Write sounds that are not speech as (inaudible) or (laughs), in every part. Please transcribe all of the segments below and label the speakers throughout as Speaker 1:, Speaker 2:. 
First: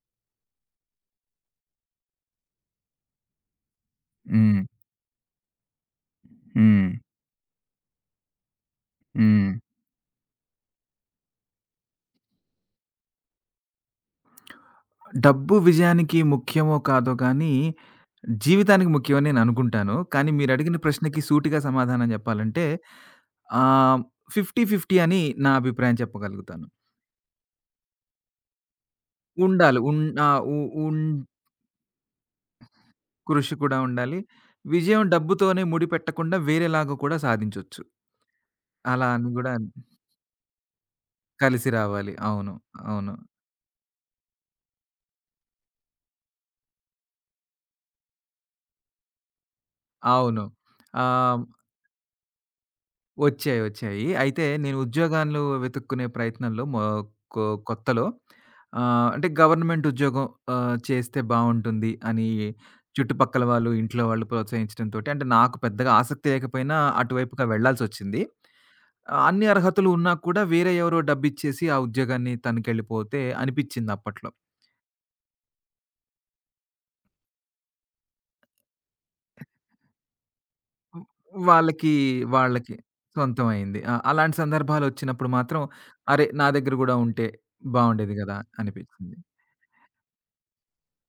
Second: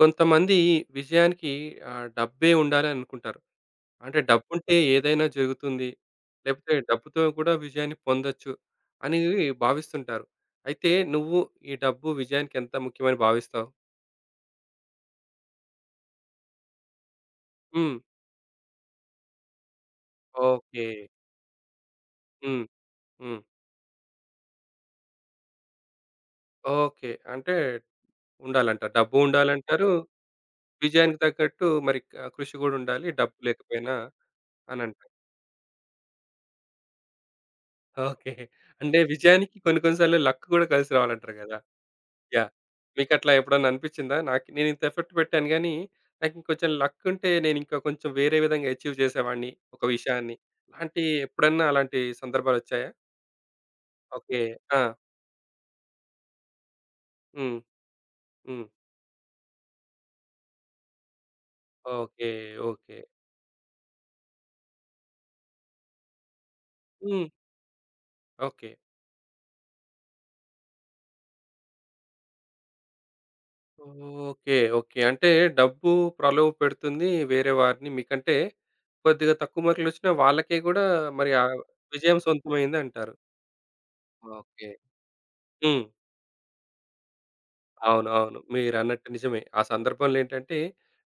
Speaker 1: కొంతమంది విజయానికి డబ్బే ఉండాలి అనుకుంటారు. అంటే
Speaker 2: హ్మ్.
Speaker 1: డబ్బుంటే ఏదైనా జరుగుతుంది. లేకపోతే
Speaker 2: హ్మ్.
Speaker 1: డబ్బుతో కూడా విజయాన్ని పొందొచ్చు అని
Speaker 2: హ్మ్.
Speaker 1: భావిస్తుంటారు. అయితే నువ్వు ఈ డబ్బు విజయానికి ఎంత ముఖ్యమని భావిస్తావు?
Speaker 2: డబ్బు విజయానికి ముఖ్యమో కాదో కానీ,
Speaker 1: హ్మ్.
Speaker 2: జీవితానికి ముఖ్యమని నేననుకుంటాను. కానీ మీరడిగిన
Speaker 1: ఓకే.
Speaker 2: ప్రశ్నకి సూటిగా సమాధానం
Speaker 1: హ్మ్.
Speaker 2: చెప్పాలంటే
Speaker 1: హ్మ్.
Speaker 2: ఆహ్, 50, 50 అని నా అభిప్రాయం చెప్పగలుగుతాను.
Speaker 1: ఓకే. అంటే ఉండాలంట. డబ్బు
Speaker 2: ఉండాలి.
Speaker 1: ఉండాలంటారు.
Speaker 2: ఉన్ ఆహ్, ఉ ఉన్
Speaker 1: విజయానికి తగ్గట్టు మరి కృషి కూడా ఉండాలి. డబ్బు
Speaker 2: కృషి కూడా
Speaker 1: లేకపోయినా
Speaker 2: ఉండాలి.
Speaker 1: అని
Speaker 2: విజయం
Speaker 1: అంటారు.
Speaker 2: డబ్బుతోనే ముడిపెట్టకుండా వేరేలాగా కూడా సాధించొచ్చు.
Speaker 1: ఓకే. అంటే
Speaker 2: అలా అని గూడా
Speaker 1: విజయానికి కొన్ని కొన్ని సార్లు లక్ కూడా కలిసి రావాలంటారు కదా!
Speaker 2: కలిసి రావాలి.
Speaker 1: యాహ్!
Speaker 2: అవును. అవును.
Speaker 1: మీకట్లా ఎప్పుడన్నా అనిపిచ్చిందా? నాకు నేనింత ఎఫర్ట్ పెట్టాను గానీ, నాకింకొంచెం లక్ ఉంటే నేనింకా కొంచెం వేరే విధంగా అచీవ్ చేసేవాడిని ఒక విషయాన్ని.
Speaker 2: అవును.
Speaker 1: అలాంటి
Speaker 2: ఆహ్
Speaker 1: ఎప్పుడన్నా అలాంటి సందర్భాలొచ్చాయా?
Speaker 2: వచ్చాయి. వచ్చాయి.
Speaker 1: ఓకే.
Speaker 2: అయితే నేను
Speaker 1: ఆ!
Speaker 2: ఉద్యోగాలు వెతుక్కునే ప్రయత్నంలో మొ కొ
Speaker 1: హ్మ్.
Speaker 2: కొత్తలో
Speaker 1: హ్మ్.
Speaker 2: అంటే గవర్నమెంట్ ఉద్యోగం చేస్తే బావుంటుంది అని
Speaker 1: ఓకే. ఓకే.
Speaker 2: చుట్టుపక్కల వాళ్ళు, ఇంట్లో వాళ్ళు ప్రోత్సహించడంతోటి అంటే నాకు పెద్దగా ఆసక్తి లేకపోయినా
Speaker 1: హ్మ్.
Speaker 2: అటువైపుగా వెళ్ళాల్సొచ్చింది.
Speaker 1: ఓకే.
Speaker 2: అన్ని అర్హతలు ఉన్నా కూడా వేరే ఎవరో డబ్బిచ్చేసి ఆ ఉద్యోగాన్ని తనకెళ్ళిపోతే అనిపిచ్చింది అప్పట్లో.
Speaker 1: ఓకే. ఓకే. అంటే డబ్బు ప్రలోభ పెడుతుంది వేరే వారిని. మీకంటే కొద్దిగా తక్కువ మార్కులొచ్చినా వాళ్ళకే గూడా
Speaker 2: హ్మ్.
Speaker 1: మరి ఆ
Speaker 2: వాళ్ళకి,
Speaker 1: విజయం
Speaker 2: వాళ్ళకి
Speaker 1: సొంతమైందంటారు.
Speaker 2: సొంతం అయింది. ఆ! అలాంటి
Speaker 1: ఓకే.
Speaker 2: సందర్భాలొచ్చినప్పుడు మాత్రం
Speaker 1: హ్మ్.
Speaker 2: అరే! నా దగ్గర గూడా ఉంటే
Speaker 1: అవును.
Speaker 2: బావుండేది గదా!
Speaker 1: అవును. మీరన్నట్టు
Speaker 2: అనిపిచ్చింది.
Speaker 1: నిజమే. ఆ సందర్భంలో ఏంటంటే,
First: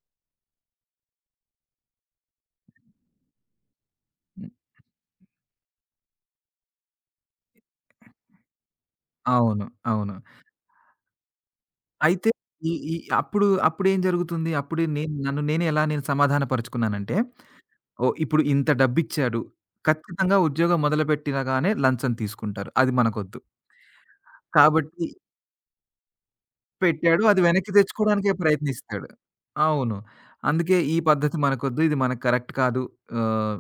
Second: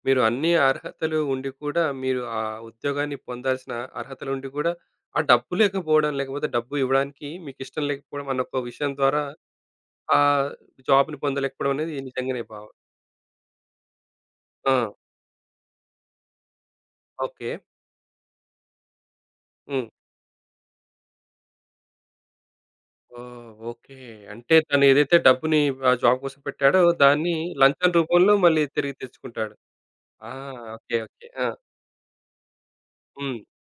Speaker 1: మీరు అన్ని అర్హతలు ఉండి కూడా, మీరు ఆ ఉద్యోగాన్ని పొందాల్సిన అర్హతలు ఉండి కూడా, ఆ డబ్బు లేకపోవడం, లేకపోతే డబ్బు ఇవ్వడానికి మీకిష్టం లేకపోవడం అన్న ఒక విషయం ద్వారా
Speaker 2: అవును. అవును.
Speaker 1: ఆహ్, జాబ్‌ని పొందలేకపోవడం అనేది
Speaker 2: అయితే
Speaker 1: నిజంగానే
Speaker 2: ఈ
Speaker 1: భావం.
Speaker 2: ఈ అప్పుడేం జరుగుతుంది?
Speaker 1: ఆ!
Speaker 2: అప్పుడు నేను నన్ను నేనే ఎలా నేను సమాధాన పరుచుకున్నానంటే,
Speaker 1: ఓకే.
Speaker 2: ఓహ్! ఇప్పుడు ఇంత డబ్బిచ్చాడు.
Speaker 1: హ్మ్.
Speaker 2: ఖచ్చితంగా ఉద్యోగం మొదలుపెట్టినగానే లంచం తీసుకుంటారు. అది మనకొద్దు.
Speaker 1: ఓహ్! ఓకే. అంటే తను
Speaker 2: కాబట్టి
Speaker 1: ఏదైతే డబ్బుని ఆ జాబ్ కోసం పెట్టాడో,
Speaker 2: పెట్టాడు.
Speaker 1: దాన్ని
Speaker 2: అది వెనక్కి
Speaker 1: లంచం
Speaker 2: తెచ్చుకోవడానికే
Speaker 1: రూపంలో మళ్ళీ తిరిగి
Speaker 2: ప్రయత్నిస్తాడు.
Speaker 1: తెచ్చుకుంటాడు.
Speaker 2: అవును.
Speaker 1: ఆ!
Speaker 2: అందుకే ఈ
Speaker 1: ఓకే. ఓకే.
Speaker 2: పద్ధతి
Speaker 1: ఆ!
Speaker 2: మనకొద్దు. ఇది మనకు కరెక్ట్ కాదు.
Speaker 1: హ్మ్.
Speaker 2: ఆహ్,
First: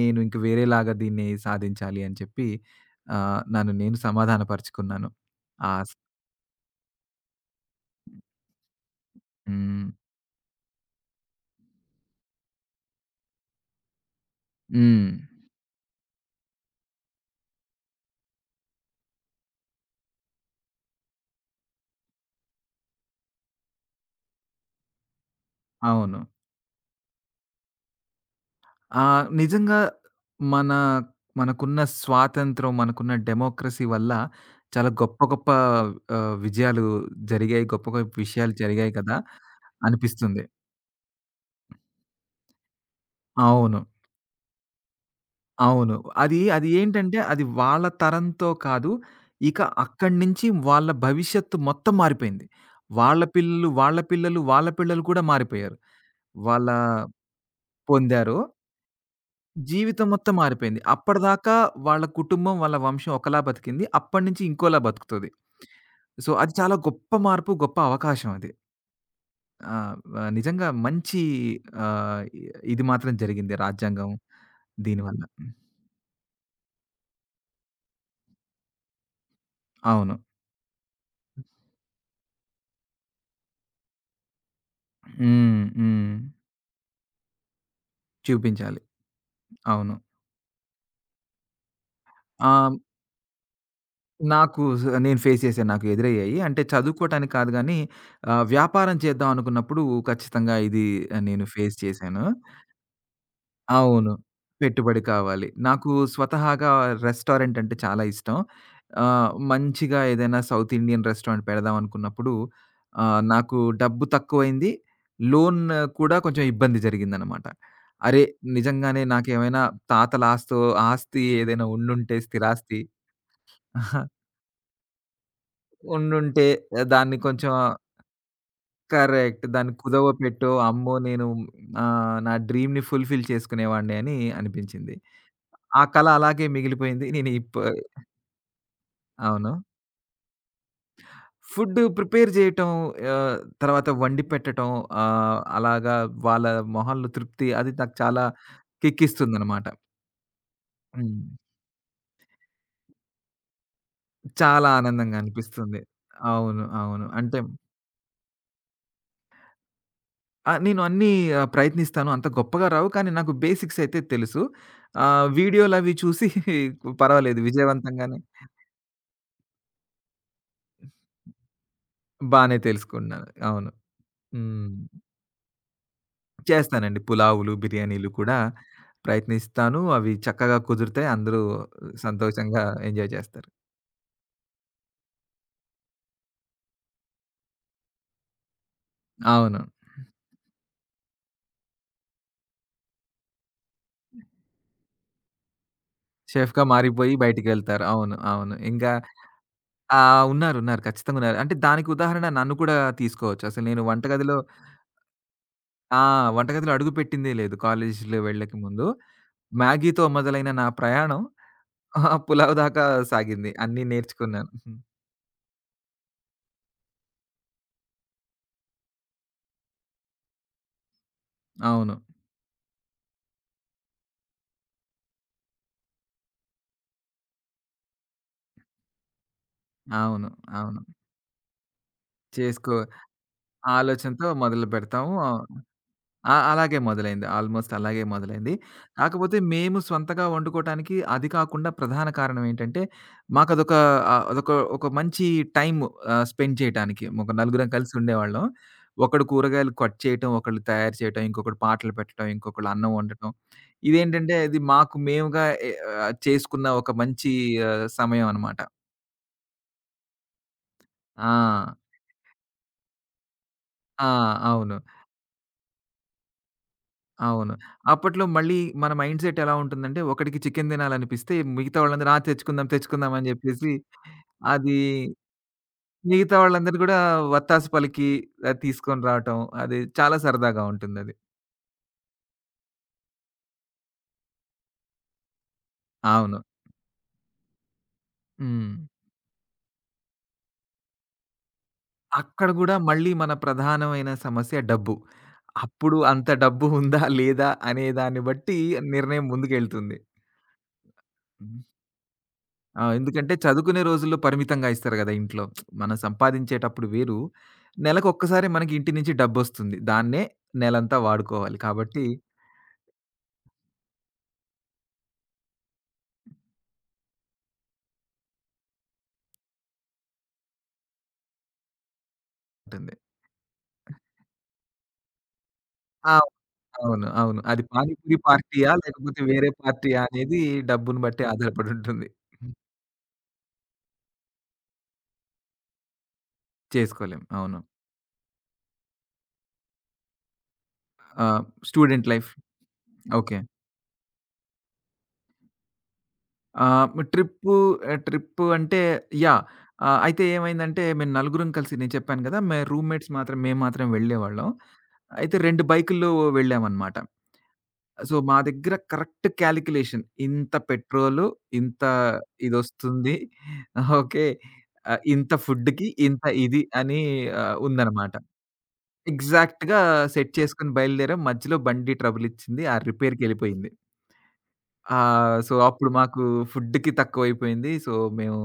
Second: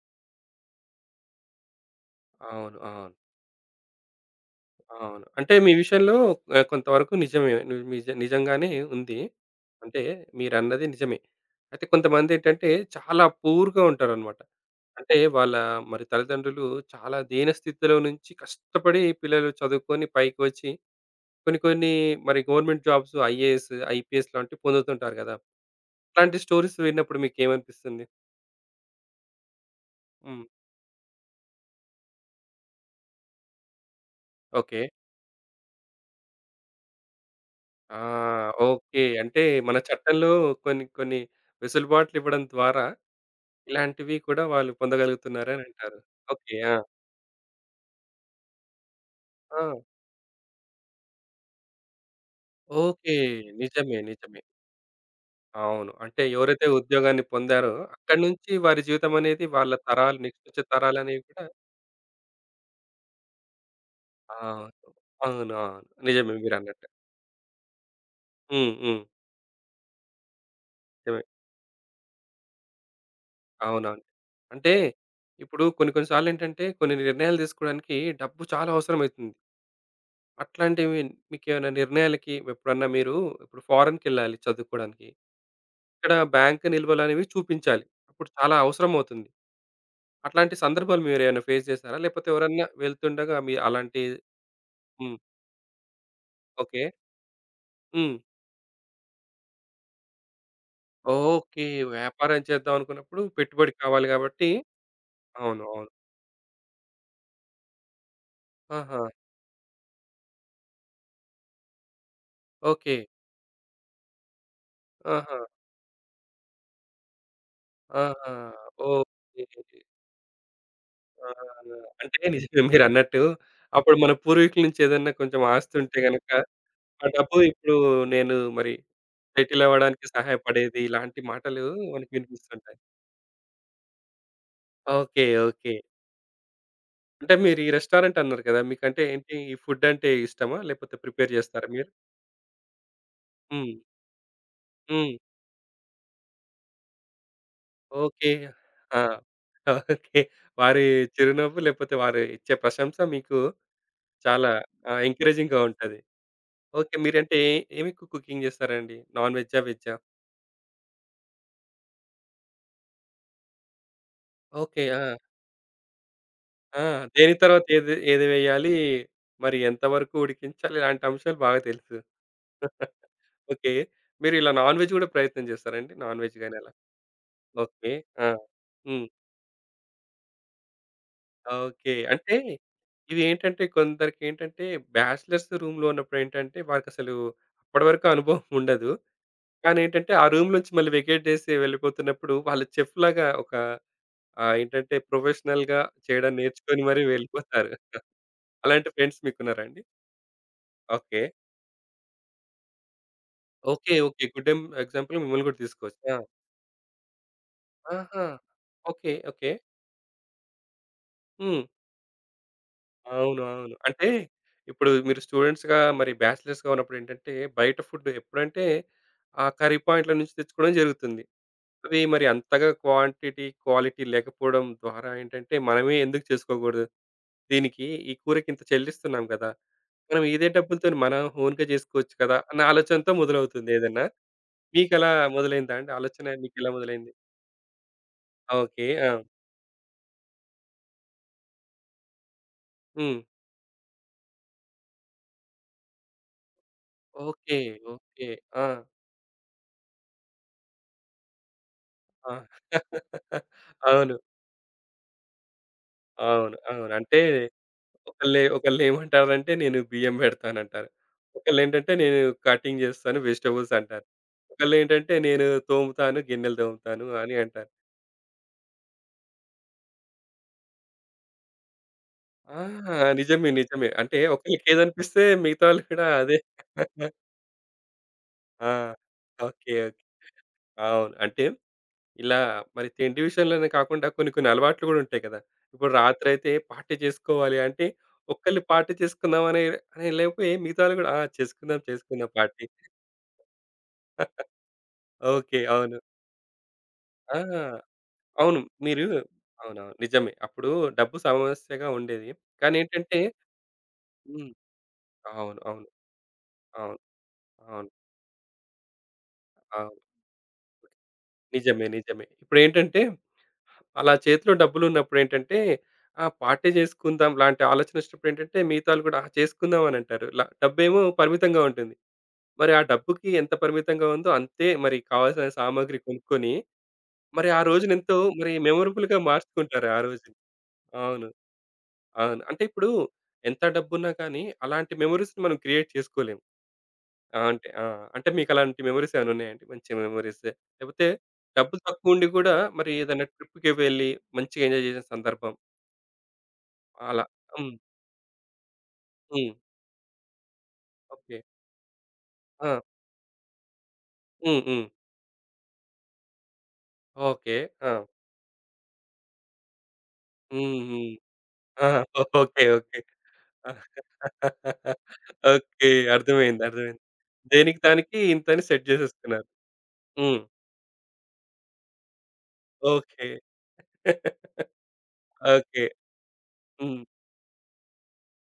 Speaker 2: నేను ఇంక వేరేలాగా దీన్ని సాధించాలి అని చెప్పి
Speaker 1: అవును. అవును.
Speaker 2: నన్ను నేను సమాధాన పరుచుకున్నాను.
Speaker 1: అవును. అంటే మీ
Speaker 2: ఆస్
Speaker 1: విషయంలో కొంతవరకు నిజమే. నువ్వు నిజంగానే ఉంది.
Speaker 2: హ్మ్.
Speaker 1: అంటే మీరన్నది నిజమే. అయితే కొంతమందేంటంటే చాలా పూర్‌గా ఉంటారనమాట.
Speaker 2: హ్మ్.
Speaker 1: అంటే వాళ్ళ మరి తల్లిదండ్రులు చాలా దీనస్థితిలో నుంచి కష్టపడి పిల్లలు చదువుకొని పైకి వచ్చి కొన్ని కొన్ని మరి గవర్నమెంట్ జాబ్స్ ఐఏఎస్, ఐపీఎస్ లాంటివి పొందుతుంటారు కదా!
Speaker 2: అవును.
Speaker 1: అట్లాంటి స్టోరీస్ విన్నప్పుడు మీకేమనిపిస్తుంది?
Speaker 2: ఆ! నిజంగా
Speaker 1: హ్మ్.
Speaker 2: మన మనకున్న స్వాతంత్రం, మనకున్న డెమోక్రసీ వల్ల
Speaker 1: ఓకే.
Speaker 2: చాలా గొప్ప గొప్ప విజయాలు జరిగాయి. గొప్ప
Speaker 1: ఆ!
Speaker 2: గొప్ప విషయాలు జరిగాయి
Speaker 1: ఓకే.
Speaker 2: కదా!
Speaker 1: అంటే మన చట్టంలో
Speaker 2: అనిపిస్తుంది.
Speaker 1: కొన్ని కొన్ని వెసులుబాట్లు ఇవ్వడం ద్వారా
Speaker 2: అవును.
Speaker 1: ఇలాంటివి కూడా వాళ్ళు పొందగలుగుతున్నారని
Speaker 2: అవును.
Speaker 1: అంటారు.
Speaker 2: అది
Speaker 1: ఓకే.
Speaker 2: అది
Speaker 1: ఆ!
Speaker 2: ఏంటంటే అది వాళ్ళ తరంతో కాదు. ఇక
Speaker 1: ఆ!
Speaker 2: అక్కడి నుంచి వాళ్ళ భవిష్యత్తు మొత్తం మారిపోయింది.
Speaker 1: ఓకే.
Speaker 2: వాళ్ళ పిల్లలు, వాళ్ళ
Speaker 1: నిజమే.
Speaker 2: పిల్లలు,
Speaker 1: నిజమే.
Speaker 2: వాళ్ళ పిల్లలు కూడా మారిపోయారు.
Speaker 1: అవును. అంటే ఎవరైతే
Speaker 2: వాళ్ళ
Speaker 1: ఉద్యోగాన్ని పొందారో అక్కడి
Speaker 2: పొందారు.
Speaker 1: నుంచి వారి జీవితం అనేది వాళ్ళ
Speaker 2: జీవితం
Speaker 1: తరాలు
Speaker 2: మొత్తం
Speaker 1: నెక్స్ట్ వచ్చే
Speaker 2: మారిపోయింది.
Speaker 1: తరాలనేవి కూడా
Speaker 2: అప్పటిదాకా వాళ్ళ కుటుంబం, వాళ్ళ వంశం ఒకలా బతికింది. అప్పటినుంచి
Speaker 1: అవును.
Speaker 2: ఇంకోలా బతుకుతది.
Speaker 1: అవును. అవును.
Speaker 2: సో,
Speaker 1: నిజమే
Speaker 2: అది చాలా
Speaker 1: మీరన్నట్టు.
Speaker 2: గొప్ప మార్పు, గొప్ప అవకాశం అది.
Speaker 1: హ్మ్. హ్మ్.
Speaker 2: ఆహ్, వ నిజంగా మంచి
Speaker 1: నిజమే.
Speaker 2: ఆహ్, ఇ ఇది మాత్రం జరిగింది
Speaker 1: అవునవును.
Speaker 2: రాజ్యాంగం
Speaker 1: అంటే
Speaker 2: దీనివల్ల. హ్మ్.
Speaker 1: ఇప్పుడు కొన్ని కొన్ని సార్లేంటంటే కొన్ని నిర్ణయాలు తీసుకోవడానికి డబ్బు చాలా అవసరమైతుంది.
Speaker 2: అవును.
Speaker 1: అట్లాంటివి మీకేమైనా నిర్ణయాలకి ఎప్పుడన్నా మీరు ఇప్పుడు ఫారెన్‌కెళ్ళాలి చదువుకోవడానికి.
Speaker 2: హ్మ్. హ్మ్.
Speaker 1: ఇక్కడ బ్యాంక్ నిల్వలనేవి చూపించాలి. అప్పుడు చాలా
Speaker 2: చూపించాలి.
Speaker 1: అవసరమవుతుంది.
Speaker 2: అవును.
Speaker 1: అట్లాంటి సందర్భాలు మీరేమైనా ఫేస్ చేసారా? లేపోతే ఎవరన్నా
Speaker 2: ఆహ్,
Speaker 1: వెళ్తుండగా మీ అలాంటి
Speaker 2: నాకు
Speaker 1: హ్మ్.
Speaker 2: నేను ఫేస్ చేశాను. నాకు ఎదురయ్యాయి. అంటే
Speaker 1: ఓకే.
Speaker 2: చదువుకోవటానికి కాదు గానీ
Speaker 1: హ్మ్.
Speaker 2: వ్యాపారం చేద్దాం అనుకున్నప్పుడు ఖచ్చితంగా ఇది ఆ, నేను
Speaker 1: ఓకే.
Speaker 2: ఫేస్ చేశాను.
Speaker 1: వ్యాపారం చేద్దాం అనుకున్నప్పుడు పెట్టుబడి కావాలి
Speaker 2: అవును.
Speaker 1: కాబట్టి
Speaker 2: పెట్టుబడి కావాలి.
Speaker 1: అవును.
Speaker 2: నాకు
Speaker 1: అవును.
Speaker 2: స్వతహాగా రెస్టారెంట్ అంటే చాలా ఇష్టం.
Speaker 1: ఆహా!
Speaker 2: మంచిగా ఏదైనా సౌత్ ఇండియన్ రెస్టారెంట్ పెడదాం అనుకున్నప్పుడు
Speaker 1: ఓకే.
Speaker 2: నాకు డబ్బు తక్కువైంది.
Speaker 1: ఆహా!
Speaker 2: లోన్ కూడా కొంచెం ఇబ్బంది జరిగిందనమాట. అరే!
Speaker 1: ఆహా!
Speaker 2: నిజంగానే
Speaker 1: ఓకే.
Speaker 2: నాకేమైనా తాతల ఆస్తో ఆస్తి
Speaker 1: ఆ!
Speaker 2: ఏదైనా ఉండుంటే
Speaker 1: అంటే నిజమే
Speaker 2: స్థిరాస్తి
Speaker 1: మీరన్నట్టు అప్పుడు
Speaker 2: (laughs)
Speaker 1: మన పూర్వీకుల నుంచి ఏదన్నా కొంచెం ఆస్తి ఉంటే గనక
Speaker 2: ఉండుంటే
Speaker 1: ఆ
Speaker 2: దాన్ని
Speaker 1: డబ్బు
Speaker 2: కొంచెం
Speaker 1: ఇప్పుడు నేను మరి
Speaker 2: కరెక్ట్.
Speaker 1: సెటిల్
Speaker 2: దాన్ని
Speaker 1: అవ్వడానికి
Speaker 2: కుదవ పెట్టో,
Speaker 1: సహాయపడేది
Speaker 2: అమ్మో!
Speaker 1: ఇలాంటి
Speaker 2: నేను
Speaker 1: మాటలు మనకు
Speaker 2: నా
Speaker 1: వినిపిస్తుంటాయి.
Speaker 2: డ్రీమ్‌ని ఫుల్‌ఫిల్ చేసుకునేవాడిని అని అనిపించింది.
Speaker 1: ఓకే. ఓకే.
Speaker 2: ఆ కళ అలాగే మిగిలిపోయింది. నేను
Speaker 1: అంటే
Speaker 2: ఇప్
Speaker 1: మీరు ఈ రెస్టారెంట్ అన్నారు కదా! మీకంటే ఏంటి
Speaker 2: అవును.
Speaker 1: ఈ ఫుడ్ అంటే ఇష్టమా? లేకపోతే ప్రిపేర్ చేస్తారా
Speaker 2: ఫుడ్
Speaker 1: మీరు?
Speaker 2: ప్రిపేర్ చేయటం ఆహ్,
Speaker 1: హ్మ్.
Speaker 2: తర్వాత వండి పెట్టటం
Speaker 1: హ్మ్.
Speaker 2: ఆహ్, అలాగా వాళ్ళ మొహాల్లో తృప్తి అది నాకు చాలా
Speaker 1: ఓకే. ఆ!
Speaker 2: కిక్కిస్తుందనమాట.
Speaker 1: ఓకే. వారి
Speaker 2: హ్మ్.
Speaker 1: చిరునవ్వు లేకపోతే వారు ఇచ్చే ప్రశంస మీకు చాలా
Speaker 2: చాలా ఆనందంగా
Speaker 1: ఎంకరేజింగ్‌గా
Speaker 2: అనిపిస్తుంది.
Speaker 1: ఉంటది.
Speaker 2: అవును.
Speaker 1: ఓకే.
Speaker 2: అవును. అంటే
Speaker 1: మీరంటే ఏమి కుకింగ్ చేస్తారండి? నాన్ వెజ్జా? వెజ్జా?
Speaker 2: ఆ! నేను అన్నీ ప్రయత్నిస్తాను. అంత గొప్పగా రావు. కానీ నాకు బేసిక్స్ అయితే తెలుసు.
Speaker 1: ఓకే. ఆ!
Speaker 2: వీడియోలవి చూసి
Speaker 1: ఆ!
Speaker 2: (laughs)
Speaker 1: దేని
Speaker 2: పర్వాలేదు
Speaker 1: తర్వాత ఏది
Speaker 2: విజయవంతంగానే
Speaker 1: ఏది వేయాలి? మరి ఎంత వరకు ఉడికించాలి? ఇలాంటి అంశాలు బాగా తెలుసు.
Speaker 2: బానే తెలుసుకున్నాను. అవును.
Speaker 1: ఓకే. మీరు ఇలా
Speaker 2: హ్మ్.
Speaker 1: నాన్ వెజ్ కూడా ప్రయత్నం చేస్తారండి? నాన్ వెజ్ గాని అలా?
Speaker 2: చేస్తానండి. పులావులు,
Speaker 1: ఓకే.
Speaker 2: బిర్యానీలు
Speaker 1: ఆ!
Speaker 2: కూడా
Speaker 1: హ్మ్.
Speaker 2: ప్రయత్నిస్తాను. అవి చక్కగా కుదిరితే అందరూ
Speaker 1: ఓకే. అంటే
Speaker 2: సంతోషంగా ఎంజాయ్ చేస్తారు.
Speaker 1: ఇదేంటంటే కొందరికేంటంటే బ్యాచిలర్స్ రూమ్‌లో ఉన్నప్పుడేంటంటే వారికసలు అప్పటి వరకు అనుభవం ఉండదు.
Speaker 2: అవును.
Speaker 1: కానీ ఏంటంటే ఆ రూమ్ నుంచి మళ్ళీ వెకేట్ చేసి వెళ్ళిపోతున్నప్పుడు వాళ్ళు చెఫ్‌లాగా ఒక ఏంటంటే ప్రొఫెషనల్‌గా చేయడం
Speaker 2: షెఫ్‌గా
Speaker 1: నేర్చుకొని మరి
Speaker 2: మారిపోయి
Speaker 1: వెళ్ళిపోతారు.
Speaker 2: బయటికెళ్తారు. అవును. అవును.
Speaker 1: అలాంటి
Speaker 2: ఇంకా
Speaker 1: ఫ్రెండ్స్ మీకున్నారా అండి?
Speaker 2: ఆ! ఉన్నారు. ఉన్నారు. ఖచ్చితంగా
Speaker 1: ఓకే.
Speaker 2: ఉన్నారు. అంటే దానికి ఉదాహరణ నన్ను కూడా తీసుకోవచ్చు. అసలు నేను
Speaker 1: ఓకే. ఓకే.
Speaker 2: వంటగదిలో
Speaker 1: గుడ్ ఎం ఎగ్జాంపుల్ మిమ్మల్ని కూడా
Speaker 2: ఆ!
Speaker 1: తీసుకోవచ్చు. ఆ!
Speaker 2: వంటగదిలో అడుగుపెట్టిందే లేదు కాలేజీలో
Speaker 1: ఆహా!
Speaker 2: వెళ్ళక ముందు.
Speaker 1: ఓకే. ఓకే.
Speaker 2: మ్యాగీతో మొదలైన నా ప్రయాణం
Speaker 1: హ్మ్.
Speaker 2: ఆ, పులావ్ దాకా
Speaker 1: అవును.
Speaker 2: సాగింది.
Speaker 1: అవును.
Speaker 2: అన్నీ
Speaker 1: అంటే
Speaker 2: నేర్చుకున్నాను.
Speaker 1: ఇప్పుడు మీరు స్టూడెంట్స్‌గా మరి బ్యాచిలర్స్‌గా ఉన్నప్పుడు ఏంటంటే బయట ఫుడ్ ఎప్పుడంటే ఆ కర్రీ పాయింట్‌ల నుంచి తెచ్చుకోవడం జరుగుతుంది.
Speaker 2: అవును.
Speaker 1: అవి మరి అంతగా క్వాంటిటీ, క్వాలిటీ లేకపోవడం ద్వారా ఏంటంటే మనమే ఎందుకు చేసుకోకూడదు? దీనికి ఈ కూరకి ఇంత చెల్లిస్తున్నాం కదా! మనం
Speaker 2: అవును.
Speaker 1: ఇదే
Speaker 2: అవును.
Speaker 1: డబ్బులతోని మనం ఓన్‌గా చేసుకోవచ్చు కదా! అన్న
Speaker 2: చేసుకో
Speaker 1: ఆలోచనతో మొదలవుతుంది ఏదన్నా.
Speaker 2: ఆలోచనతో
Speaker 1: మీకలా
Speaker 2: మొదలుపెడతాము.
Speaker 1: మొదలైందా
Speaker 2: ఆ!
Speaker 1: అండి? ఆలోచన మీకెలా
Speaker 2: అలాగే
Speaker 1: మొదలైంది?
Speaker 2: మొదలైంది. ఆల్‌మోస్ట్ అలాగే మొదలైంది.
Speaker 1: ఓకే. ఆ!
Speaker 2: కాకపోతే మేము స్వంతగా వండుకోటానికి అది కాకుండా ప్రధాన కారణం ఏంటంటే,
Speaker 1: హ్మ్.
Speaker 2: మాకదొక అదొక ఒక మంచి టైమ్ స్పెండ్ చేయటానికి. ఒక
Speaker 1: ఓకే.
Speaker 2: నలుగురం కలిసి
Speaker 1: ఓకే. (laughs)
Speaker 2: ఉండేవాళ్ళం.
Speaker 1: ఆ!
Speaker 2: ఒకడు కూరగాయలు కట్ చేయటం, ఒకళ్ళు తయారు చేయటం, ఇంకొకడు పాటలు పెట్టడం,
Speaker 1: ఆ!
Speaker 2: ఇంకొకళ్ళు అన్నం వండటం.
Speaker 1: అవును.
Speaker 2: ఇదేంటంటే, ఇది మాకు మేముగా ఎ
Speaker 1: అవును.
Speaker 2: చేసుకున్న ఒక
Speaker 1: అవును. అంటే
Speaker 2: మంచి సమయం
Speaker 1: ఒకళ్ళే
Speaker 2: అనమాట.
Speaker 1: ఒకళ్ళేమంటారంటే నేను బియ్యం పెడతానంటారు.
Speaker 2: ఆ!
Speaker 1: ఒకళ్ళేంటంటే నేను కటింగ్ చేస్తాను వెజిటబుల్స్
Speaker 2: ఆ!
Speaker 1: అంటారు.
Speaker 2: అవును.
Speaker 1: ఒకళ్ళేంటంటే నేను తోముతాను, గిన్నెలు తోముతాను అని
Speaker 2: అవును.
Speaker 1: అంటారు.
Speaker 2: అప్పట్లో మళ్ళీ మన మైండ్‌సెట్ ఎలా ఉంటుందంటే, ఒకడికి చికెన్ తినాలనిపిస్తే మిగతా వాళ్ళందరూ ఆ!
Speaker 1: ఆ!
Speaker 2: తెచ్చుకుందాం, తెచ్చుకుందాం అని
Speaker 1: నిజమే.
Speaker 2: జెప్పేసి,
Speaker 1: నిజమే. అంటే
Speaker 2: అది
Speaker 1: ఒకళ్ళకేదనిపిస్తే మిగతా వాళ్ళు కూడా
Speaker 2: మిగతా
Speaker 1: అదే.
Speaker 2: వాళ్ళందరూ గూడా
Speaker 1: (laughs)
Speaker 2: వత్తాసు పలికి
Speaker 1: ఆ!
Speaker 2: తీసుకొని రావటం.
Speaker 1: ఓకే.
Speaker 2: అది
Speaker 1: ఓకే.
Speaker 2: చాలా సరదాగా
Speaker 1: అవును.
Speaker 2: ఉంటుందది.
Speaker 1: అంటే ఇలా మరి తిండి విషయంలోనే కాకుండా కొన్ని కొన్ని అలవాట్లు కూడా ఉంటాయి కదా! ఇప్పుడు
Speaker 2: అవును.
Speaker 1: రాత్రయితే పార్టీ చేసుకోవాలి అంటే, ఒకళ్ళు
Speaker 2: హ్మ్.
Speaker 1: పార్టీ చేసుకుందాం అనే అనే లేకపోయి మిగతా వాళ్ళు కూడా ఆ! చేసుకుందాం, చేసుకుందాం
Speaker 2: అక్కడ
Speaker 1: పార్టీ.
Speaker 2: గూడా మళ్ళీ మన ప్రధానమైన సమస్య డబ్బు.
Speaker 1: ఓకే.
Speaker 2: అప్పుడు
Speaker 1: అవును.
Speaker 2: అంత డబ్బు ఉందా?
Speaker 1: ఆ!
Speaker 2: లేదా? అనే దాన్ని బట్టి
Speaker 1: అవును. మీరు
Speaker 2: నిర్ణయం
Speaker 1: అవునవును.
Speaker 2: ముందుకెళ్తుంది.
Speaker 1: నిజమే. అప్పుడు డబ్బు సమస్యగా ఉండేది.
Speaker 2: ఆ!
Speaker 1: కానేంటంటే
Speaker 2: ఎందుకంటే చదువుకునే రోజుల్లో
Speaker 1: హ్మ్.
Speaker 2: పరిమితంగా ఇస్తారు గదా! ఇంట్లో.
Speaker 1: అవును. అవును.
Speaker 2: మనం సంపాదించేటప్పుడు
Speaker 1: అవును.
Speaker 2: వేరు.
Speaker 1: అవును.
Speaker 2: నెలకొక్కసారి మనకి ఇంటి నుంచి డబ్బొస్తుంది.
Speaker 1: అవును.
Speaker 2: దాన్నే నెలంతా వాడుకోవాలి.
Speaker 1: నిజమే.
Speaker 2: కాబట్టి
Speaker 1: నిజమే. ఇప్పుడేంటంటే అలా చేతిలో డబ్బులున్నప్పుడేంటంటే ఆ! పార్టీ చేసుకుందాం లాంటి ఆలోచన వచ్చినప్పుడేంటంటే మిగతావాళ్ళు కూడా ఆ! చేసుకుందాం అనంటారు. ల డబ్బేమో పరిమితంగా ఉంటుంది. మరి ఆ
Speaker 2: ఉంటుంది.
Speaker 1: డబ్బుకి ఎంత పరిమితంగా ఉందో అంతే మరి కావాల్సిన సామాగ్రి
Speaker 2: ఆ!
Speaker 1: కొనుక్కొని
Speaker 2: అవును. అవును.
Speaker 1: మరి ఆ
Speaker 2: అది
Speaker 1: రోజునెంతో
Speaker 2: పానీపూరి
Speaker 1: మరి
Speaker 2: పార్టీయా?
Speaker 1: మెమరబుల్‌గా
Speaker 2: లేకపోతే వేరే
Speaker 1: మార్చుకుంటారు ఆ
Speaker 2: పార్టీయా?
Speaker 1: రోజుని.
Speaker 2: అనేది డబ్బుని బట్టి
Speaker 1: అవును.
Speaker 2: ఆధారపడి ఉంటుంది.
Speaker 1: అవును. అంటే ఇప్పుడు ఎంత డబ్బున్నా కానీ అలాంటి మెమోరీస్‌ని మనం క్రియేట్ చేసుకోలేం.
Speaker 2: చేసుకోలేం. అవును.
Speaker 1: అంటే ఆ! అంటే మీకు అలాంటి మెమోరీస్ ఏమైనా ఉన్నాయండి? మంచి మెమోరీస్ లేకపోతే
Speaker 2: ఆహ్,
Speaker 1: డబ్బులు
Speaker 2: స్టూడెంట్
Speaker 1: తక్కువ ఉండి
Speaker 2: లైఫ్.
Speaker 1: కూడా మరి ఏదైనా
Speaker 2: ఓకే.
Speaker 1: ట్రిప్‌కి వెళ్ళి మంచిగా ఎంజాయ్ చేసిన సందర్భం
Speaker 2: ఆ!
Speaker 1: అలా?
Speaker 2: ట్రిప్పు
Speaker 1: హ్మ్.
Speaker 2: ట్రిప్పు అంటే యాహ్!
Speaker 1: హ్మ్.
Speaker 2: అయితే ఏమైందంటే మేము
Speaker 1: ఓకే.
Speaker 2: నలుగురం కలిసి నేను చెప్పాను గదా! మే
Speaker 1: ఆ!
Speaker 2: రూమ్‌మేట్స్ మాత్రం మేము మాత్రం వెళ్ళేవాళ్ళం.
Speaker 1: హ్మ్. హ్మ్.
Speaker 2: అయితే 2 బైకుల్లో వెళ్ళామన్నమాట.
Speaker 1: ఓకే. ఆ!
Speaker 2: సో, మా దగ్గర కరెక్ట్ కాలిక్యులేషన్ ఇంత
Speaker 1: హ్మ్. హ్మ్.
Speaker 2: పెట్రోలు, ఇంత
Speaker 1: ఆ! ఓకే. ఓకే.
Speaker 2: ఇదొస్తుంది.
Speaker 1: ఆ,
Speaker 2: ఓకే. ఇంత ఫుడ్‌కి
Speaker 1: ఓకే.
Speaker 2: ఇంత ఇది
Speaker 1: అర్థమైంది.
Speaker 2: అని
Speaker 1: అర్థమైంది. దేనికి
Speaker 2: ఉందన్నమాట.
Speaker 1: దానికి ఇంతని సెట్ చేసేసుకున్నారు.
Speaker 2: ఎగ్జాక్ట్‌గా సెట్
Speaker 1: హ్మ్.
Speaker 2: చేసుకొని బయలుదేరాం. మధ్యలో బండి ట్రబుల్ ఇచ్చింది. ఆ
Speaker 1: ఓకే.
Speaker 2: రిపేర్‌కెళ్ళిపోయింది.
Speaker 1: (laughs)
Speaker 2: ఆ! So,
Speaker 1: okay.
Speaker 2: అప్పుడు మాకు ఫుడ్‌కి
Speaker 1: హ్మ్.
Speaker 2: తక్కువైపోయింది. సో, మేము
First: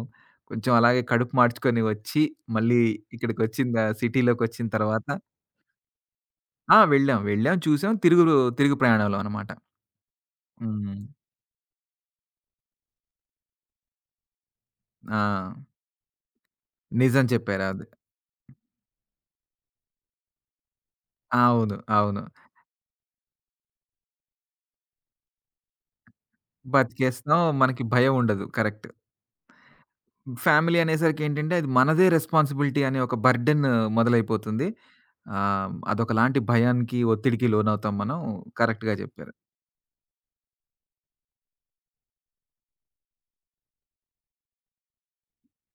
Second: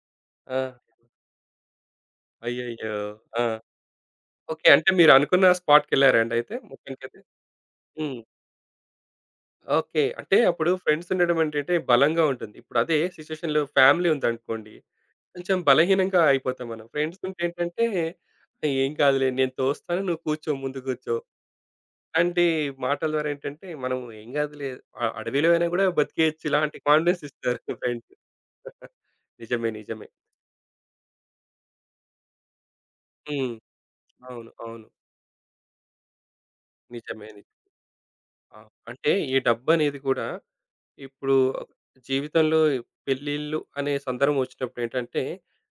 Speaker 1: ఆ!
Speaker 2: కొంచెం అలాగే కడుపు మార్చుకొని వచ్చి, మళ్ళీ
Speaker 1: అయ్యయ్యో! ఆ!
Speaker 2: ఇక్కడికొచ్చిన త సిటీలోకొచ్చిన
Speaker 1: ఓకే. అంటే
Speaker 2: తర్వాత
Speaker 1: మీరనుకున్న స్పాట్‌కెళ్లారండి అయితే
Speaker 2: ఆ! వెళ్ళాం.
Speaker 1: మొత్తానికైతే?
Speaker 2: వెళ్ళాం, చూసాం.
Speaker 1: హ్మ్.
Speaker 2: తిరుగు తిరుగు ప్రయాణంలో అనమాట.
Speaker 1: ఓకే. అంటే అప్పుడు
Speaker 2: హ్మ్.
Speaker 1: ఫ్రెండ్స్ ఉండడం ఏంటంటే బలంగా ఉంటుంది. ఇప్పుడు అదే సిట్యుయేషన్‌లో ఫ్యామిలీ ఉందనుకోండి,
Speaker 2: ఆ!
Speaker 1: కొంచెం బలహీనంగా అయిపోతాం మనం. ఫ్రెండ్స్
Speaker 2: నిజం
Speaker 1: ఉంటే
Speaker 2: చెప్పారు అది.
Speaker 1: ఏంటంటే, "ఏం కాదులే నేను తోస్తాను నువ్వు కూర్చో ముందు కూర్చో."
Speaker 2: అవును. అవును.
Speaker 1: ఇలాంటి మాటల ద్వారా ఏంటంటే మనం "ఏం కాదులే అడవిలో అయినా కూడా బతికేయొచ్చు" ఇలాంటి కాన్ఫిడెన్స్
Speaker 2: బతికేస్తాం.
Speaker 1: ఇస్తారు
Speaker 2: మనకి
Speaker 1: ఫ్రెండ్స్.
Speaker 2: భయం ఉండదు. కరెక్ట్.
Speaker 1: (laughs) నిజమే. నిజమే.
Speaker 2: ఫ్యామిలీ అనేసరికి ఏంటంటే, అది మనదే రెస్పాన్సిబిలిటీ అనే ఒక
Speaker 1: హ్మ్.
Speaker 2: బర్డెన్
Speaker 1: అవును.
Speaker 2: మొదలైపోతుంది.
Speaker 1: అవును.
Speaker 2: అదొకలాంటి భయానికి,
Speaker 1: నిజమే.
Speaker 2: ఒత్తిడికి లోనవుతాం మనం.
Speaker 1: ఆ!
Speaker 2: కరెక్ట్‌గా
Speaker 1: అంటే
Speaker 2: చెప్పారు.
Speaker 1: ఈ డబ్బనేది కూడా ఇప్పుడు జీవితంలో పెళ్ళిళ్ళు అనే సందర్భం వచ్చినప్పుడు ఏంటంటే,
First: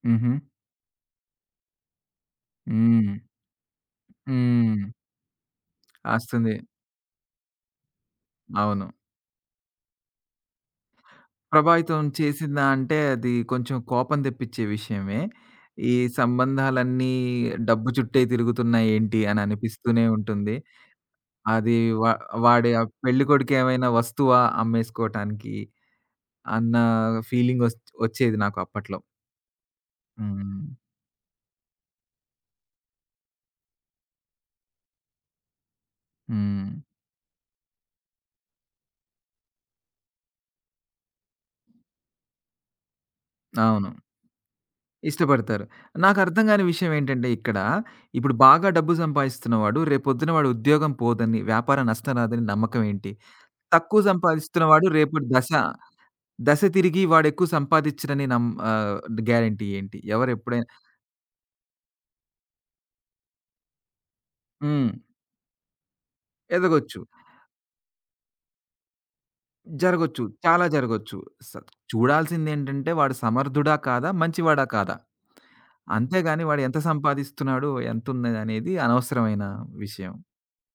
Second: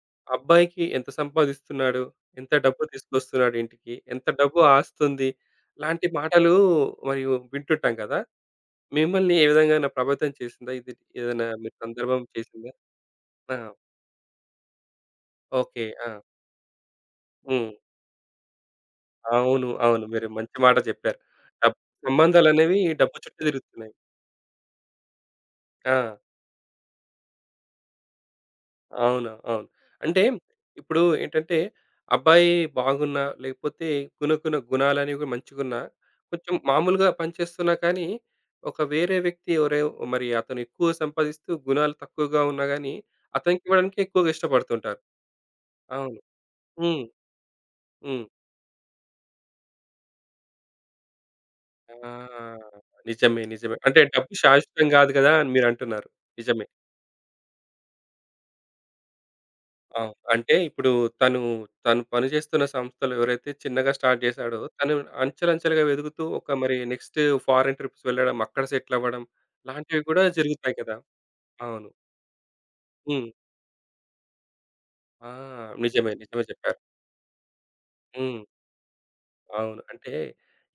Speaker 2: హుహు.
Speaker 1: అబ్బాయికి ఎంత సంపాదిస్తున్నాడు? ఎంత డబ్బు
Speaker 2: హ్మ్.
Speaker 1: తీసుకొస్తున్నాడు ఇంటికి? ఎంత డబ్బు
Speaker 2: హ్మ్.
Speaker 1: ఆస్తుంది? లాంటి మాటలు
Speaker 2: అస్తుంది.
Speaker 1: మరియు వింటుంటాం కదా!
Speaker 2: అవును.
Speaker 1: మిమ్మల్ని ఏ విధంగానా ప్రభావితం చేసిందా? ఇది ఏదైనా మీరు
Speaker 2: ప్రభావితం
Speaker 1: సందర్భం
Speaker 2: చేసిందా
Speaker 1: చేసిందా?
Speaker 2: అంటే అది
Speaker 1: ఆ!
Speaker 2: కొంచెం కోపం తెప్పిచ్చే విషయమే.
Speaker 1: ఓకే.
Speaker 2: ఈ
Speaker 1: ఆ!
Speaker 2: సంబంధాలన్నీ
Speaker 1: హ్మ్.
Speaker 2: డబ్బు చుట్టే తిరుగుతున్నాయేంటి అని
Speaker 1: అవును.
Speaker 2: అనిపిస్తూనే
Speaker 1: అవును. మీరు
Speaker 2: ఉంటుంది.
Speaker 1: మంచి మాట చెప్పారు.
Speaker 2: అది
Speaker 1: డబ్
Speaker 2: వా వాడి
Speaker 1: సంబంధాలనేవి
Speaker 2: ఆ
Speaker 1: డబ్బు చుట్టూ
Speaker 2: పెళ్ళికొడుకు ఏమైనా
Speaker 1: తిరుగుతున్నాయి.
Speaker 2: వస్తువా అమ్మేసుకోవటానికి
Speaker 1: ఆ!
Speaker 2: అన్న ఫీలింగ్ వచ్చేది నాకు అప్పట్లో.
Speaker 1: అవును. అవును. అంటే
Speaker 2: హ్మ్.
Speaker 1: ఇప్పుడు ఏంటంటే అబ్బాయి బాగున్నా, లేకపోతే గుణాలనేవి మంచిగున్నా, కొంచెం
Speaker 2: హ్మ్.
Speaker 1: మామూలుగా పనిచేస్తున్నా కానీ, ఒక వేరే వ్యక్తి ఎవరో మరి అతను ఎక్కువ సంపాదిస్తూ గుణాలు తక్కువగా ఉన్నా గాని, అతనికి
Speaker 2: అవును.
Speaker 1: ఇవ్వడానికి ఎక్కువగా ఇష్టపడుతుంటారు.
Speaker 2: ఇష్టపడతారు.
Speaker 1: అవును.
Speaker 2: నాకర్థం కాని విషయం
Speaker 1: హ్మ్.
Speaker 2: ఏంటంటే ఇక్కడ,
Speaker 1: హ్మ్.
Speaker 2: ఇప్పుడు బాగా డబ్బు సంపాదిస్తున్నవాడు రేపొద్దున వాడు ఉద్యోగం పోదని, వ్యాపారం నష్టం రాదని
Speaker 1: ఆ!
Speaker 2: నమ్మకం ఏంటి?
Speaker 1: నిజమే. నిజమే.
Speaker 2: తక్కువ
Speaker 1: అంటే డబ్బు
Speaker 2: సంపాదిస్తున్నవాడు
Speaker 1: శాశ్వతం కాదు
Speaker 2: రేపటి
Speaker 1: కదా!
Speaker 2: దశ,
Speaker 1: అని మీరంటున్నారు.
Speaker 2: దశ
Speaker 1: నిజమే.
Speaker 2: తిరిగి వాడెక్కువ సంపాదిచ్చడని గ్యారంటీ ఏంటి?
Speaker 1: అవును. అంటే
Speaker 2: ఎవరెప్పుడైనా
Speaker 1: ఇప్పుడు తను, తను పని చేస్తున్న సంస్థలో ఎవరైతే చిన్నగా స్టార్ట్ చేశాడో,
Speaker 2: హ్మ్.
Speaker 1: తను అంచెలంచెలుగా ఎదుగుతూ ఒక మరి
Speaker 2: ఎదగొచ్చు,
Speaker 1: నెక్స్ట్ ఫారెన్ ట్రిప్స్ వెళ్ళడం, అక్కడ సెటిల్ అవ్వడం లాంటివి
Speaker 2: జరగొచ్చు,
Speaker 1: కూడా
Speaker 2: చాలా
Speaker 1: జరుగుతాయి కదా!
Speaker 2: జరగొచ్చు. స
Speaker 1: అవును.
Speaker 2: చూడాల్సిందేంటంటే వాడు
Speaker 1: హ్మ్.
Speaker 2: సమర్థుడా కాదా? మంచివాడా కాదా?
Speaker 1: ఆ! నిజమే. నిజమే
Speaker 2: అంతేగాని వాడు ఎంత
Speaker 1: చెప్పారు.
Speaker 2: సంపాదిస్తున్నాడు?
Speaker 1: హ్మ్.
Speaker 2: ఎంతున్నదనేది అనవసరమైన
Speaker 1: అవును. అంటే
Speaker 2: విషయం.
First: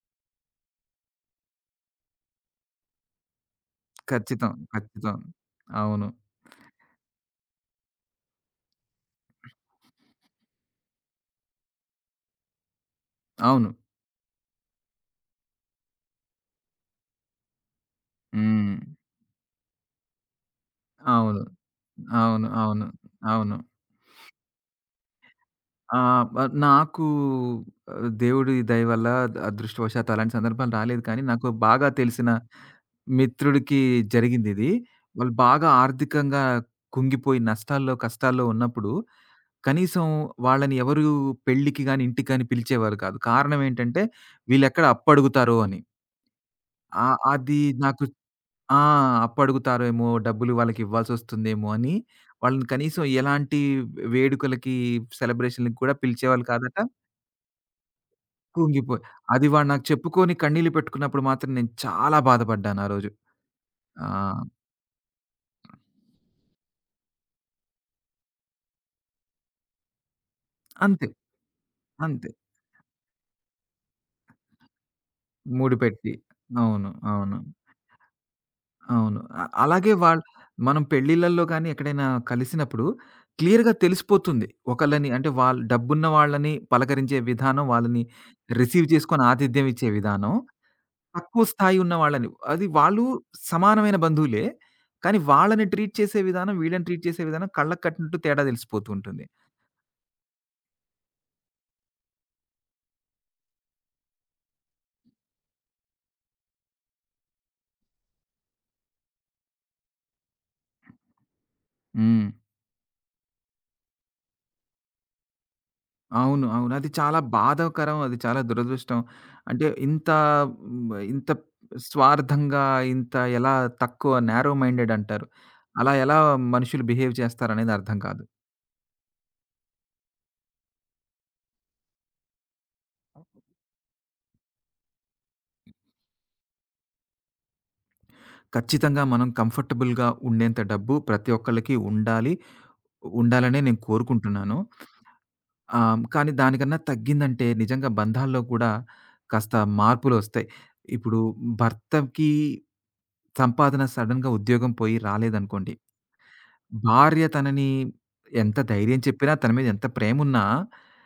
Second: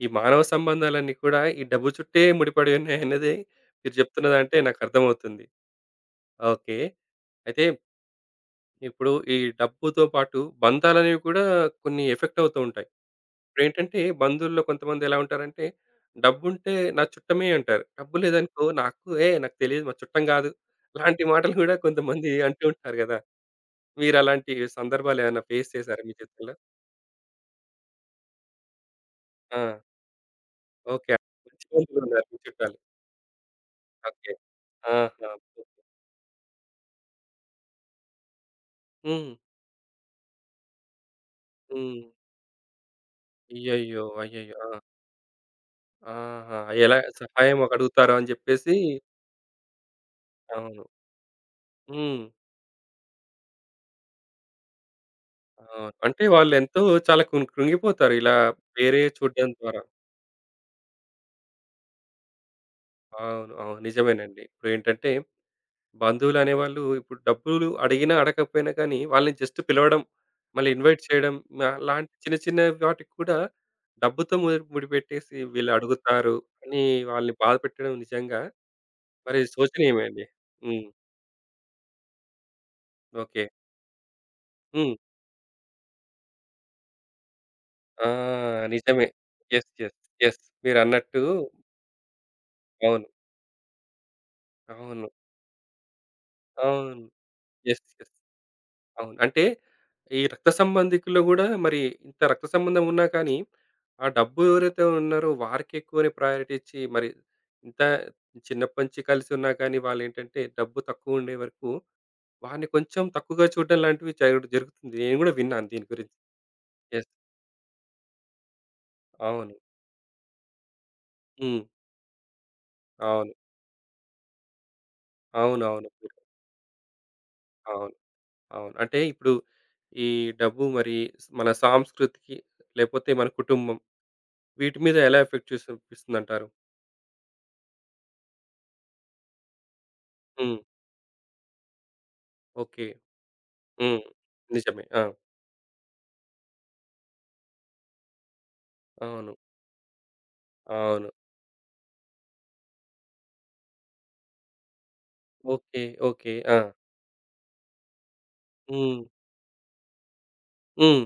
Speaker 1: ఈ మానవ సంబంధాలన్నీ కూడా ఈ డబ్బు చుట్టే ముడిపడి ఉన్నాయన్నది మీరు
Speaker 2: ఖచ్చితం.
Speaker 1: చెప్తున్నదంటే నాకు
Speaker 2: ఖచ్చితం.
Speaker 1: అర్థమవుతుంది.
Speaker 2: అవును.
Speaker 1: ఓకే. అయితే ఇప్పుడు ఈ డబ్బుతో పాటు బంధాలనేవి కూడా కొన్ని ఎఫెక్ట్ అవుతూ ఉంటాయి.
Speaker 2: అవును.
Speaker 1: ఇప్పుడేంటంటే బంధువుల్లో కొంతమంది ఎలా ఉంటారంటే, డబ్బుంటే నా చుట్టమే అంటారు. డబ్బు లేదనుకో
Speaker 2: హ్మ్.
Speaker 1: నాకు "ఏయ్! నాకు తెలీదు మా చుట్టం గాదు." లాంటి
Speaker 2: అవును.
Speaker 1: మాటలు గూడా కొంతమంది
Speaker 2: అవును.
Speaker 1: అంటూ
Speaker 2: అవును.
Speaker 1: ఉంటారు గదా!
Speaker 2: అవును.
Speaker 1: మీరలాంటి సందర్భాలేమన్నా ఫేస్
Speaker 2: ఆ!
Speaker 1: చేసారా మీ
Speaker 2: వ
Speaker 1: జీవితంలో?
Speaker 2: నాకు దేవుడి దయ వల్ల
Speaker 1: ఆ!
Speaker 2: అదృష్టవశాత్తు అలాంటి సందర్భాలు రాలేదు
Speaker 1: ఓకే.
Speaker 2: కానీ, నాకు
Speaker 1: మంచి
Speaker 2: బాగా
Speaker 1: బంధువులున్నారు
Speaker 2: తెలిసిన
Speaker 1: మీ చుట్టాలు.
Speaker 2: మిత్రుడికి
Speaker 1: ఓకే.
Speaker 2: జరిగిందిది.
Speaker 1: ఆహా!
Speaker 2: వాళ్ళు బాగా ఆర్థికంగా కుంగిపోయి నష్టాల్లో, కష్టాల్లో ఉన్నప్పుడు,
Speaker 1: హ్మ్.
Speaker 2: కనీసం వాళ్ళని ఎవరు పెళ్ళికి గాని,
Speaker 1: హ్మ్.
Speaker 2: ఇంటికి గాని పిలిచేవారు కాదు. కారణం ఏంటంటే,
Speaker 1: అయ్యయ్యో! అయ్యయ్యో! ఆ!
Speaker 2: వీళ్ళెక్కడ అప్పడుగుతారో అని.
Speaker 1: ఆహా! ఎలా
Speaker 2: ఆహ్, అది
Speaker 1: సహాయం
Speaker 2: నాకు
Speaker 1: అడుగుతారా అని జెప్పేసి
Speaker 2: ఆ! అప్పడుగుతారేమో, డబ్బులు
Speaker 1: అవును.
Speaker 2: వాళ్ళకివ్వాల్సొస్తుందేమో అని,
Speaker 1: హ్మ్.
Speaker 2: వాళ్ళని కనీసం ఎలాంటి వేడుకలకి, సెలబ్రేషన్‌లకి
Speaker 1: అవును.
Speaker 2: కూడా
Speaker 1: అంటే
Speaker 2: పిలిచేవాళ్ళు కాదట.
Speaker 1: వాళ్ళెంతో చాలా కృంగిపోతారు ఇలా
Speaker 2: కుంగిపోయి.
Speaker 1: వేరే
Speaker 2: అది
Speaker 1: చూడడం
Speaker 2: వాడు
Speaker 1: ద్వారా.
Speaker 2: నాకు చెప్పుకొని కన్నీళ్లు పెట్టుకున్నప్పుడు మాత్రం నేను చాలా బాధపడ్డాను ఆ రోజు.
Speaker 1: అవును. అవును.
Speaker 2: ఆ!
Speaker 1: నిజమేనండి. ఇప్పుడేంటంటే బంధువులనేవాళ్ళు ఇప్పుడు డబ్బులు అడిగినా, అడగకపోయినా కానీ వాళ్ళని జస్ట్ పిలవడం, మళ్ళీ ఇన్వైట్
Speaker 2: అంతే.
Speaker 1: చేయడం లాంటి
Speaker 2: అంతే.
Speaker 1: చిన్న చిన్న వాటికి కూడా డబ్బుతో ముడిపెట్టేసి వీళ్ళు
Speaker 2: ముడిపెట్టి.
Speaker 1: అడుగుతారు అని
Speaker 2: అవును.
Speaker 1: వాళ్ళని
Speaker 2: అవును.
Speaker 1: బాధ పెట్టడం నిజంగా
Speaker 2: అవును.
Speaker 1: మరి
Speaker 2: అ అలాగే
Speaker 1: శోచనీయమే
Speaker 2: వాళ్
Speaker 1: అండి.
Speaker 2: మనం
Speaker 1: హ్మ్.
Speaker 2: పెళ్ళిళ్ళల్లో గాని ఎక్కడైనా కలిసినప్పుడు
Speaker 1: ఓకే.
Speaker 2: క్లియర్‌గా తెలిసిపోతుంది.
Speaker 1: హ్మ్.
Speaker 2: ఒకళ్ళని అంటే వాళ్ళు డబ్బున్న వాళ్ళని పలకరించే విధానం, వాళ్ళని
Speaker 1: ఆ!
Speaker 2: రిసీవ్
Speaker 1: నిజమే.
Speaker 2: చేసుకొని ఆతిథ్యం
Speaker 1: యెస్.
Speaker 2: ఇచ్చే
Speaker 1: యెస్.
Speaker 2: విధానం,
Speaker 1: యెస్. మీరన్నట్టు
Speaker 2: తక్కువ స్థాయి ఉన్న వాళ్ళని అది వాళ్ళు
Speaker 1: అవును.
Speaker 2: సమానమైన బంధువులే.
Speaker 1: అవును.
Speaker 2: కానీ వాళ్ళని ట్రీట్ చేసే విధానం, వీళ్ళని
Speaker 1: అవును.
Speaker 2: ట్రీట్ చేసే విధానం కళ్ళకి
Speaker 1: యెస్. యెస్.
Speaker 2: కట్టినట్టు తేడా తెలిసిపోతూ
Speaker 1: అవును.
Speaker 2: ఉంటుంది.
Speaker 1: అంటే ఈ రక్త సంబంధికుల్లో గూడా మరి ఇంత రక్త సంబంధం ఉన్నా కానీ, ఆ డబ్బు ఎవరైతే ఉన్నారో వారికి ఎక్కువనే ప్రయారిటీ ఇచ్చి మరి ఇంత చిన్నప్పటి నుంచి కలిసి ఉన్నా కానీ వాళ్ళేంటంటే డబ్బు తక్కువ ఉండే వరకు
Speaker 2: హ్మ్.
Speaker 1: వారిని కొంచెం తక్కువగా చూడడం లాంటివి జరుగుతుంది. నేను గూడా విన్నాను దీని గురించి.
Speaker 2: అవును. అవును. అది
Speaker 1: యెస్.
Speaker 2: చాలా బాధాకరం. అది చాలా దురదృష్టం.
Speaker 1: అవును.
Speaker 2: అంటే ఇంత హ్మ్, ఇంత
Speaker 1: హ్మ్.
Speaker 2: స్వార్థంగా, ఇంత
Speaker 1: అవును.
Speaker 2: ఎలా తక్కువ నారో మైండెడ్ అంటారు.
Speaker 1: అవునవును.
Speaker 2: అలా
Speaker 1: అవును.
Speaker 2: ఎలా మనుషులు బిహేవ్ చేస్తారనేది
Speaker 1: అవును.
Speaker 2: అర్థం కాదు.
Speaker 1: అవును. అంటే ఇప్పుడు ఈ డబ్బు మరి మన సాంస్కృతికి లేకపోతే మన కుటుంబం వీటి మీద ఎలా ఎఫెక్ట్ చూసి చూపిస్తుందంటారు?
Speaker 2: ఖచ్చితంగా మనం కంఫర్టబుల్‌గా
Speaker 1: హ్మ్.
Speaker 2: ఉండేంత డబ్బు ప్రతి ఒక్కళ్ళకి ఉండాలి.
Speaker 1: ఓకే.
Speaker 2: ఉండాలనే నేను
Speaker 1: హ్మ్.
Speaker 2: కోరుకుంటున్నాను.
Speaker 1: నిజమే. ఆ!
Speaker 2: కానీ దానికన్నా తగ్గిందంటే నిజంగా బంధాల్లో కూడా
Speaker 1: అవును.
Speaker 2: కాస్త మార్పులొస్తాయి.
Speaker 1: అవును.
Speaker 2: ఇప్పుడు భర్తకి సంపాదన సడెన్‌గా ఉద్యోగం పోయి రాలేదనుకోండి
Speaker 1: ఓకే. ఓకే. ఆ!
Speaker 2: భార్య తనని ఎంత ధైర్యం
Speaker 1: హ్మ్.
Speaker 2: చెప్పినా, తన మీద ఎంత ప్రేమున్నా,
Speaker 1: హ్మ్.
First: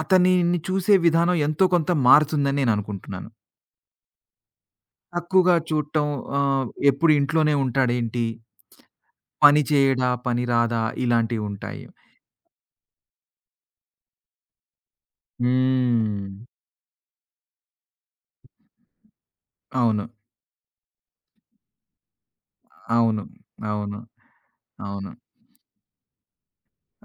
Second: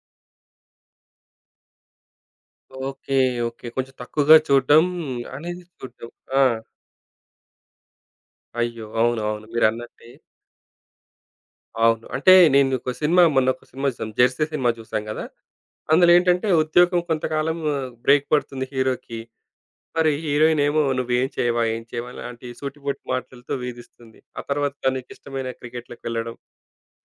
Speaker 2: అతనిని చూసే విధానం ఎంతో కొంత మారుతుందని
Speaker 1: ఓకే.
Speaker 2: నేననుకుంటున్నాను.
Speaker 1: ఓకే. కొంచెం తక్కువగా చూడడం
Speaker 2: తక్కువగా
Speaker 1: అనేది
Speaker 2: చూడటం
Speaker 1: చూడడం. ఆ!
Speaker 2: ఎప్పుడు ఇంట్లోనే ఉంటాడేంటి?
Speaker 1: అయ్యో! అవును. అవును.
Speaker 2: పని చేయడా?
Speaker 1: మీరన్నట్టే.
Speaker 2: పని రాదా? ఇలాంటివుంటాయి.
Speaker 1: అవును. అంటే నేను ఒక సినిమా మొన్న ఒక సినిమా చూసాం. 'జెర్సీ' సినిమా చూసాం గదా! అందులో
Speaker 2: హ్మ్.
Speaker 1: ఏంటంటే ఉద్యోగం కొంతకాలం బ్రేక్ పడుతుంది హీరోకి.
Speaker 2: అవును.
Speaker 1: మరి హీరోయిన్ ఏమో "నువ్వేం చేయవా? ఏం చేయవా?" లాంటి సూటిపోటి
Speaker 2: అవును.
Speaker 1: మాటలతో
Speaker 2: అవును. అవును.
Speaker 1: వేధిస్తుంది. ఆ తర్వాత
Speaker 2: అవును.
Speaker 1: తనకిష్టమైన క్రికెట్‌లోకి వెళ్ళడం.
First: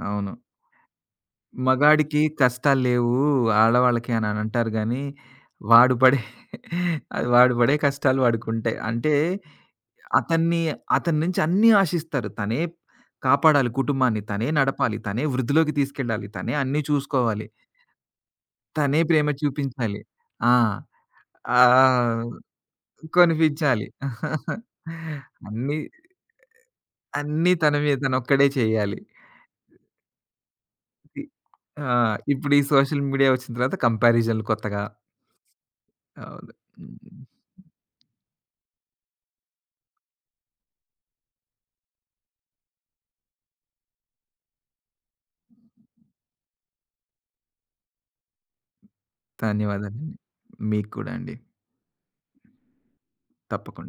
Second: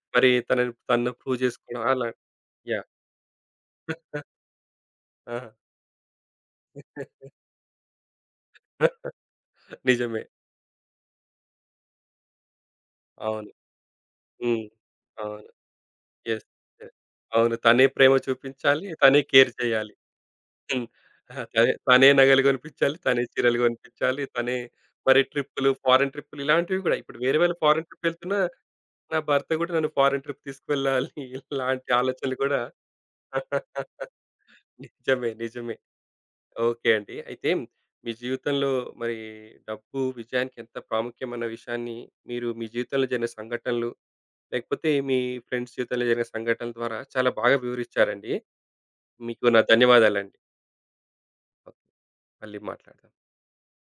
Speaker 2: అవును.
Speaker 1: మరి తనను ప్రూవ్ చేసుకోవడం అలా.
Speaker 2: మగాడికి కష్టాలు
Speaker 1: యాహ్!
Speaker 2: లేవు ఆడవాళ్ళకి అని అని అంటారు గానీ, వాడు పడే (laughs) అది వాడు పడే కష్టాలు వాడికుంటాయి.
Speaker 1: ఆ!
Speaker 2: అంటే
Speaker 1: నిజమే.
Speaker 2: అతన్ని అతని నుంచి అన్నీ ఆశిస్తారు. తనే
Speaker 1: అవును.
Speaker 2: కాపాడాలి కుటుంబాన్ని, తనే
Speaker 1: హ్మ్.
Speaker 2: నడపాలి, తనే
Speaker 1: అవును.
Speaker 2: వృద్ధిలోకి తీసుకెళ్ళాలి,
Speaker 1: యెస్.
Speaker 2: తనే అన్నీ
Speaker 1: యెస్.
Speaker 2: చూసుకోవాలి,
Speaker 1: అవును. తనే ప్రేమ చూపించాలి.
Speaker 2: తనే
Speaker 1: తనే
Speaker 2: ప్రేమ
Speaker 1: కేర్ చేయాలి.
Speaker 2: చూపించాలి. ఆ!
Speaker 1: హ్మ్. ఆ! తనే తనే
Speaker 2: ఆహ్,
Speaker 1: నగలు గొనిపించాలి. తనే చీరలు
Speaker 2: కొనిపించాలి.
Speaker 1: గొనిపించాలి. తనే
Speaker 2: (laughs)
Speaker 1: మరి ట్రిప్పులు,
Speaker 2: అన్నీ,
Speaker 1: ఫారెన్ ట్రిప్పులు ఇలాంటివి గూడా. ఇప్పుడు వేరే
Speaker 2: అన్నీ
Speaker 1: వాళ్ళు
Speaker 2: తన
Speaker 1: ఫారెన్
Speaker 2: మీద
Speaker 1: ట్రిప్ వెళ్తున్నా,
Speaker 2: తనొక్కడే చేయాలి.
Speaker 1: నా భర్త గూడా నన్ను ఫారెన్ ట్రిప్ తీసుకెళ్ళాలి.
Speaker 2: ఇ
Speaker 1: (laughs) ఇలాంటి
Speaker 2: ఆ!
Speaker 1: ఆలోచనలు
Speaker 2: ఇప్పుడు
Speaker 1: గూడా
Speaker 2: ఈ సోషల్ మీడియా వచ్చిన తర్వాత
Speaker 1: (laughs)
Speaker 2: కంపారిజన్‌లు కొత్తగా.
Speaker 1: నిజమే. నిజమే.
Speaker 2: అవును.
Speaker 1: ఓకే అండి.
Speaker 2: హ్మ్.
Speaker 1: అయితే మీ జీవితంలో మరి డబ్బు విజయానికి ఎంత ప్రాముఖ్యం అన్న విషయాన్ని, మీరు మీ జీవితంలో జరిగిన సంఘటనలు లేకపోతే మీ ఫ్రెండ్స్ జీవితంలో జరిగిన సంఘటనల ద్వారా చాలా బాగా వివరించారండి. మీకు నా
Speaker 2: ధన్యవాదాలండి.
Speaker 1: ధన్యవాదాలండి.
Speaker 2: మీకు కూడా అండి.
Speaker 1: ఓకే. మళ్ళీ మాట్లాడదాం.
Speaker 2: తప్పకుండా.